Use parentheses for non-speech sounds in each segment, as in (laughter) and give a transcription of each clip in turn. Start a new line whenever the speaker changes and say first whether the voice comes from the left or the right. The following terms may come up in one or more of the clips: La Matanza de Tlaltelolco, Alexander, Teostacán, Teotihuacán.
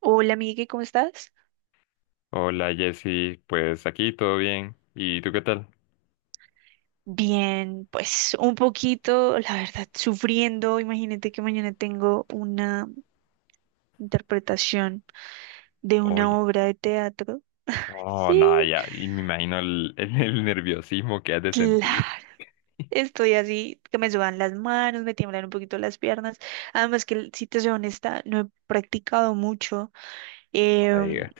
right: Hola, Miguel, ¿cómo estás?
left: Hola Jessy, pues aquí todo bien. ¿Y tú qué tal?
right: Bien, pues un poquito, la verdad, sufriendo. Imagínate que mañana tengo una interpretación de una
left: Oye,
right: obra de teatro.
left: oh, nada,
right: Sí,
left: ya, y me imagino (laughs) nerviosismo que has de sentir.
right: claro. Estoy así, que me sudan las manos, me tiemblan un poquito las piernas. Además que, si te soy honesta, no he practicado mucho.
left: No me
right: em,
left: digas.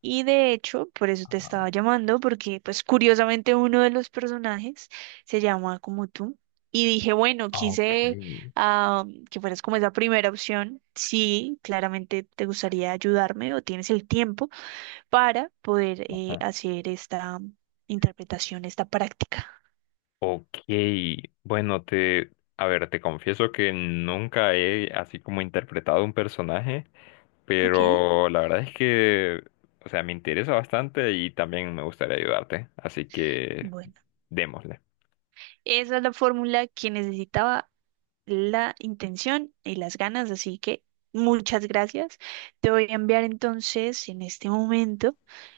right: Y de hecho, por eso te estaba llamando, porque pues curiosamente uno de los personajes se llama como tú. Y dije, bueno,
left: Ah, ok,
right: ah, que fueras como esa primera opción. Sí, claramente te gustaría ayudarme o tienes el tiempo para poder
left: ajá.
right: hacer esta interpretación, esta práctica.
left: Ok, bueno, a ver, te confieso que nunca he así como interpretado un personaje,
right: Ok,
left: pero la verdad es que, o sea, me interesa bastante y también me gustaría ayudarte, así que
right: bueno.
left: démosle.
right: Esa es la fórmula que necesitaba, la intención y las ganas, así que muchas gracias. Te voy a enviar entonces en este momento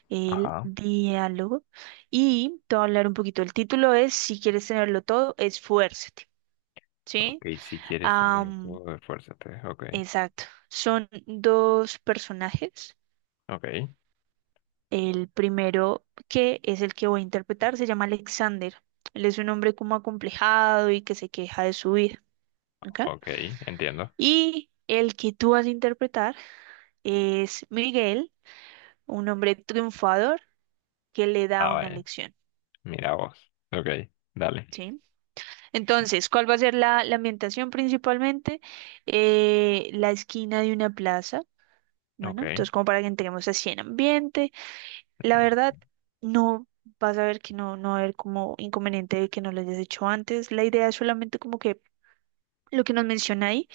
right: el
left: Ajá,
right: diálogo y te voy a hablar un poquito. El título es, si quieres tenerlo todo, esfuérzate, ¿sí?
left: ok, si quieres tenerlo
right: Am,
left: todo, esfuérzate, ok,
right: exacto. Son dos personajes.
left: ok.
right: El primero que es el que voy a interpretar se llama Alexander. Él es un hombre como acomplejado y que se queja de su vida, ¿ok?
left: Ok, entiendo.
right: Y el que tú vas a interpretar es Miguel, un hombre triunfador que le da
left: Ah,
right: una
left: vaya.
right: lección,
left: Mira vos. Ok, dale.
right: ¿sí? Entonces, ¿cuál va a ser la ambientación principalmente? La esquina de una plaza,
left: Ok,
right: bueno, entonces como para que entremos así en ambiente. La
left: mm,
right: verdad, no vas a ver que no va a haber como inconveniente de que no lo hayas hecho antes. La idea es solamente como que lo que nos menciona ahí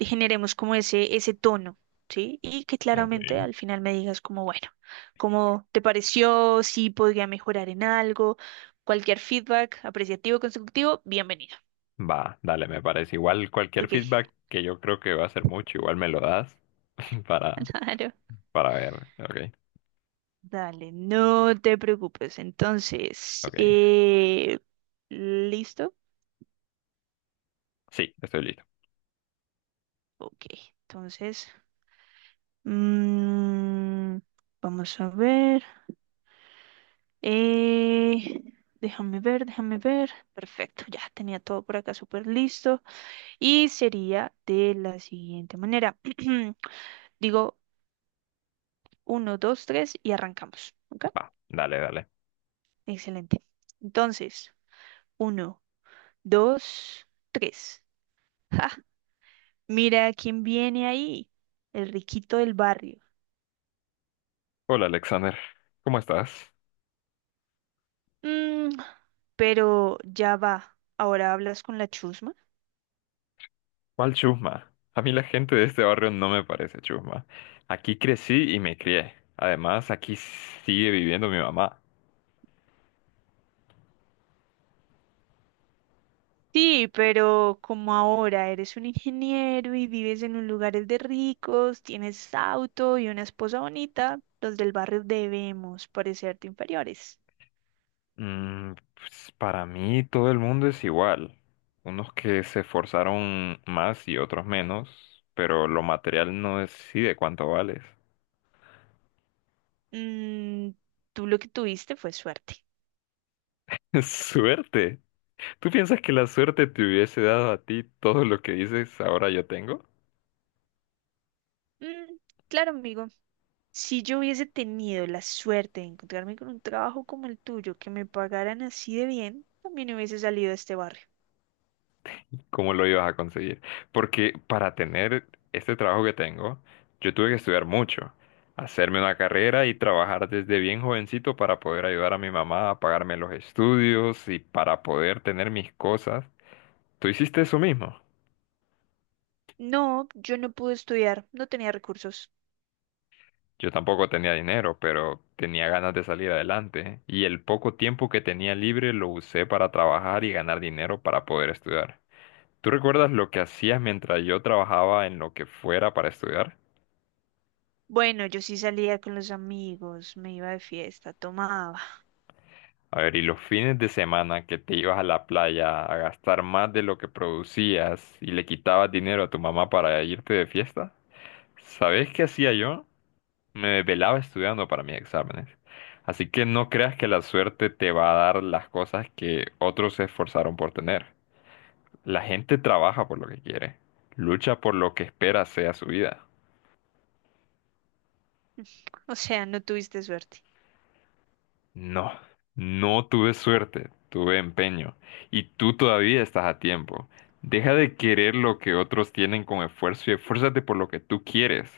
right: generemos como ese tono, ¿sí? Y que
left: ok.
right: claramente al final me digas como, bueno, ¿cómo te pareció? Si podría mejorar en algo, cualquier feedback apreciativo, constructivo, bienvenido.
left: Va, dale, me parece. Igual cualquier
right: Ok,
left: feedback que yo creo que va a ser mucho, igual me lo das (laughs) para,
right: (laughs) claro.
left: para ver. Ok,
right: Dale, no te preocupes. Entonces,
left: ok.
right: ¿listo?
left: Sí, estoy listo.
right: Ok, entonces, mm, vamos a ver. Eh, Déjame ver, déjame ver. Perfecto, ya tenía todo por acá súper listo. Y sería de la siguiente manera. (clears throat) Digo uno, dos, tres y arrancamos. ¿Ok?
left: Va, dale, dale.
right: Excelente. Entonces, uno, dos, tres. (laughs) ¡Ja! Mira quién viene ahí. El riquito del barrio.
left: Hola, Alexander. ¿Cómo estás?
right: Mm, pero ya va. ¿Ahora hablas con la chusma?
left: ¿Cuál chusma? A mí la gente de este barrio no me parece chusma. Aquí crecí y me crié. Además, aquí sigue viviendo mi mamá.
right: Sí, pero como ahora eres un ingeniero y vives en un lugar de ricos, tienes auto y una esposa bonita, los del barrio debemos parecerte inferiores.
left: Mm, pues, para mí todo el mundo es igual. Unos que se esforzaron más y otros menos, pero lo material no decide cuánto vales.
right: Mm, Tú lo que tuviste fue suerte.
left: (laughs) Suerte. ¿Tú piensas que la suerte te hubiese dado a ti todo lo que dices ahora yo tengo?
right: Mm, claro, amigo. Si yo hubiese tenido la suerte de encontrarme con un trabajo como el tuyo, que me pagaran así de bien, también hubiese salido de este barrio.
left: ¿Cómo lo ibas a conseguir? Porque para tener este trabajo que tengo, yo tuve que estudiar mucho, hacerme una carrera y trabajar desde bien jovencito para poder ayudar a mi mamá a pagarme los estudios y para poder tener mis cosas. Tú hiciste eso mismo.
right: No, yo no pude estudiar, no tenía recursos.
left: Yo tampoco tenía dinero, pero tenía ganas de salir adelante, ¿eh? Y el poco tiempo que tenía libre lo usé para trabajar y ganar dinero para poder estudiar. ¿Tú recuerdas lo que hacías mientras yo trabajaba en lo que fuera para estudiar?
right: Bueno, yo sí salía con los amigos, me iba de fiesta, tomaba. (laughs)
left: A ver, ¿y los fines de semana que te ibas a la playa a gastar más de lo que producías y le quitabas dinero a tu mamá para irte de fiesta? ¿Sabes qué hacía yo? Me desvelaba estudiando para mis exámenes. Así que no creas que la suerte te va a dar las cosas que otros se esforzaron por tener. La gente trabaja por lo que quiere, lucha por lo que espera sea su vida.
right: O sea, no tuviste suerte.
left: No, no tuve suerte, tuve empeño. Y tú todavía estás a tiempo. Deja de querer lo que otros tienen con esfuerzo y esfuérzate por lo que tú quieres.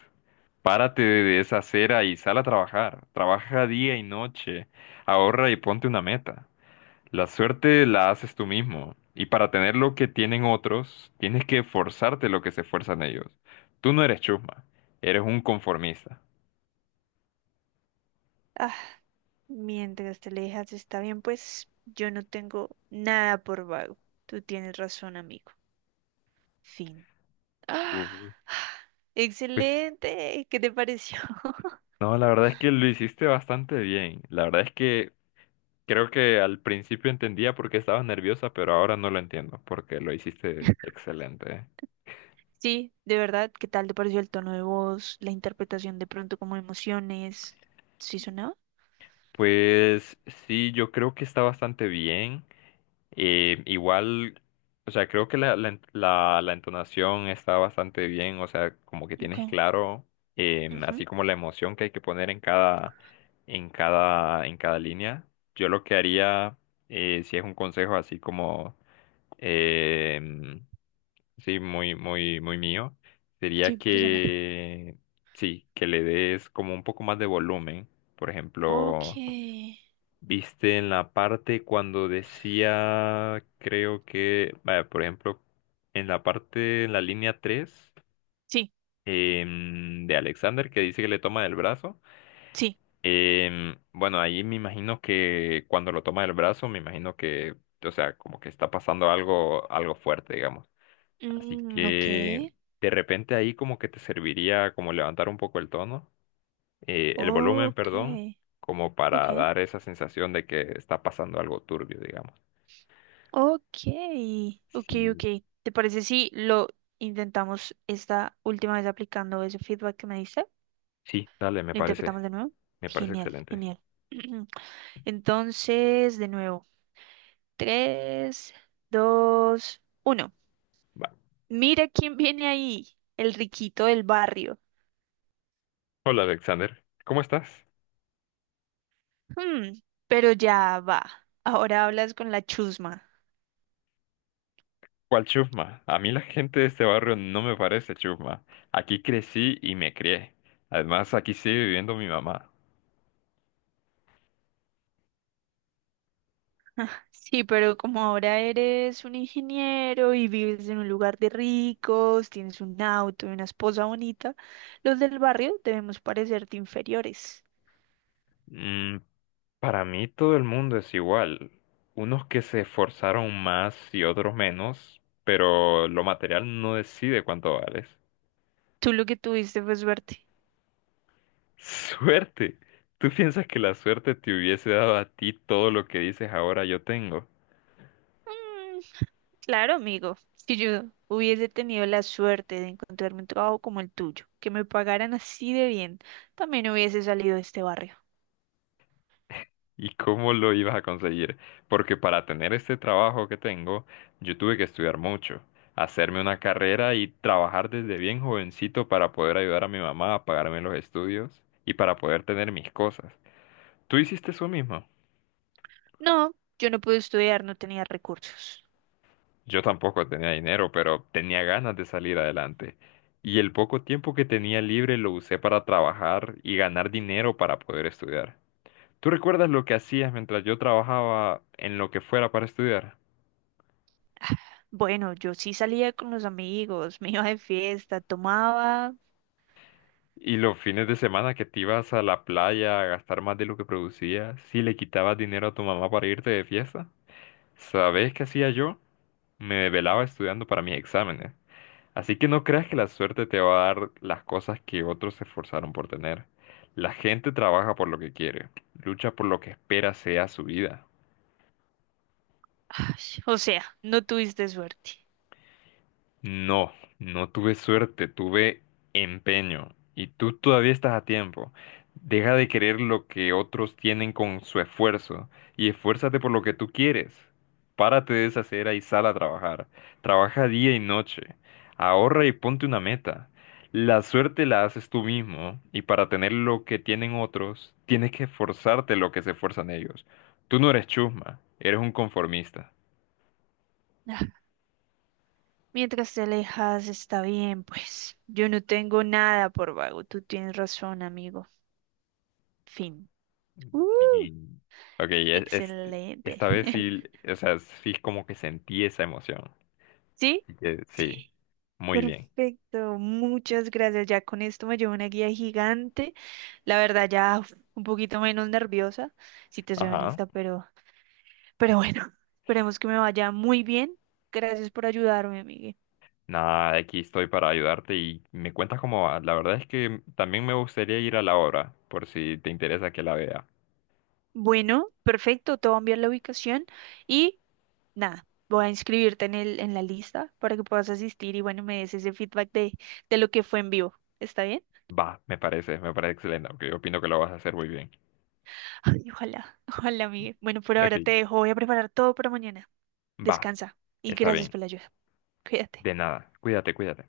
left: Párate de esa acera y sal a trabajar. Trabaja día y noche. Ahorra y ponte una meta. La suerte la haces tú mismo, y para tener lo que tienen otros, tienes que forzarte lo que se esfuerzan ellos. Tú no eres chusma, eres un conformista.
right: Ah, mientras te alejas está bien, pues yo no tengo nada por vago. Tú tienes razón, amigo. Fin. ¡Ah!
left: Ujú. Pues
right: Excelente, ¿qué te pareció? (laughs)
left: no, la verdad es que lo hiciste bastante bien. La verdad es que creo que al principio entendía por qué estabas nerviosa, pero ahora no lo entiendo, porque lo hiciste excelente, ¿eh?
right: Sí, de verdad, ¿qué tal te pareció el tono de voz, la interpretación de pronto como emociones? ¿Sí sonaba?
left: Pues sí, yo creo que está bastante bien. Eh, igual, o sea, creo que la entonación está bastante bien, o sea, como que
right: Ok.
left: tienes claro, así
right: Ujú.
left: como la emoción que hay que poner en cada línea. Yo lo que haría, si es un consejo así como, em, sí, muy, muy, muy mío, sería
right: Sí, personal.
left: que, sí, que le des como un poco más de volumen, por
right: Ok.
left: ejemplo. Viste en la parte cuando decía, creo que, vaya, por ejemplo, en la línea tres,
right: Sí,
left: de Alexander que dice que le toma del brazo.
right: sí.
left: Em, bueno, ahí me imagino que cuando lo toma del brazo, me imagino o sea, como que está pasando algo, algo fuerte, digamos. Así
right: Mm, ok.
left: que de repente ahí como que te serviría como levantar un poco el tono, el volumen,
right: Ok.
left: perdón, como
right: Ok.
left: para dar esa sensación de que está pasando algo turbio, digamos.
right: Ok. Ok,
left: Sí,
right: ok. ¿Te parece si lo intentamos esta última vez aplicando ese feedback que me diste?
left: sí, dale,
right: ¿Lo interpretamos de nuevo?
left: me parece
right: Genial,
left: excelente.
right: genial. (clears throat) Entonces, de nuevo, tres, dos, uno.
left: Va.
right: Mira quién viene ahí, el riquito del barrio.
left: Hola, Alexander, ¿cómo estás?
right: Hmm, pero ya va. Ahora hablas con la chusma.
left: ¿Cuál chusma? A mí la gente de este barrio no me parece chusma. Aquí crecí y me crié. Además, aquí sigue viviendo mi mamá.
right: (laughs) Sí, pero como ahora eres un ingeniero y vives en un lugar de ricos, tienes un auto y una esposa bonita, los del barrio debemos parecerte inferiores.
left: Mm, para mí todo el mundo es igual. Unos que se esforzaron más y otros menos, pero lo material no decide cuánto vales.
right: Tú lo que tuviste fue suerte.
left: (laughs) Suerte. ¿Tú piensas que la suerte te hubiese dado a ti todo lo que dices ahora yo tengo?
right: Hmm, Claro, amigo, si yo hubiese tenido la suerte de encontrarme un trabajo como el tuyo, que me pagaran así de bien, también hubiese salido de este barrio.
left: ¿Y cómo lo ibas a conseguir? Porque para tener este trabajo que tengo, yo tuve que estudiar mucho, hacerme una carrera y trabajar desde bien jovencito para poder ayudar a mi mamá a pagarme los estudios y para poder tener mis cosas. ¿Tú hiciste eso mismo?
right: No, yo no pude estudiar, no tenía recursos.
left: Yo tampoco tenía dinero, pero tenía ganas de salir adelante. Y el poco tiempo que tenía libre lo usé para trabajar y ganar dinero para poder estudiar. ¿Tú recuerdas lo que hacías mientras yo trabajaba en lo que fuera para estudiar?
right: Bueno, yo sí salía con los amigos, me iba de fiesta, tomaba...
left: ¿Y los fines de semana que te ibas a la playa a gastar más de lo que producías, si le quitabas dinero a tu mamá para irte de fiesta, sabes qué hacía yo? Me desvelaba estudiando para mis exámenes. Así que no creas que la suerte te va a dar las cosas que otros se esforzaron por tener. La gente trabaja por lo que quiere, lucha por lo que espera sea su vida.
right: Ay, o sea, no tuviste suerte.
left: No, no tuve suerte, tuve empeño. Y tú todavía estás a tiempo. Deja de querer lo que otros tienen con su esfuerzo y esfuérzate por lo que tú quieres. Párate de esa cera y sal a trabajar. Trabaja día y noche. Ahorra y ponte una meta. La suerte la haces tú mismo y para tener lo que tienen otros, tienes que esforzarte lo que se esfuerzan ellos. Tú no eres chusma, eres un conformista.
right: Ah, mientras te alejas, está bien, pues. Yo no tengo nada por vago, tú tienes razón, amigo. Fin. Uh,
left: Y- Ok, e- es-
right: Excelente.
left: Esta vez sí,
right: (laughs)
left: o sea, sí como que sentí esa emoción.
right: ¿Sí?
left: Así que sí,
right: Sí.
left: muy bien.
right: Perfecto, muchas gracias. Ya con esto me llevo una guía gigante. La verdad, ya uf, un poquito menos nerviosa, si te soy
left: Ajá.
right: honesta, pero bueno, (laughs) esperemos que me vaya muy bien. Gracias por ayudarme, Miguel.
left: Nada, aquí estoy para ayudarte y me cuentas cómo va. La verdad es que también me gustaría ir a la obra, por si te interesa que la vea.
right: Bueno, perfecto, te voy a enviar la ubicación y nada, voy a inscribirte en en la lista para que puedas asistir y bueno, me des ese feedback de lo que fue en vivo. ¿Está bien?
left: Va, me parece excelente, aunque yo opino que lo vas a hacer muy bien.
right: Ay, ojalá, (laughs) ojalá, Miguel. Bueno, por
left: Ok,
right: ahora te dejo, voy a preparar todo para mañana.
left: va,
right: Descansa y
left: está
right: gracias
left: bien.
right: por la ayuda. Cuídate.
left: De nada, cuídate, cuídate.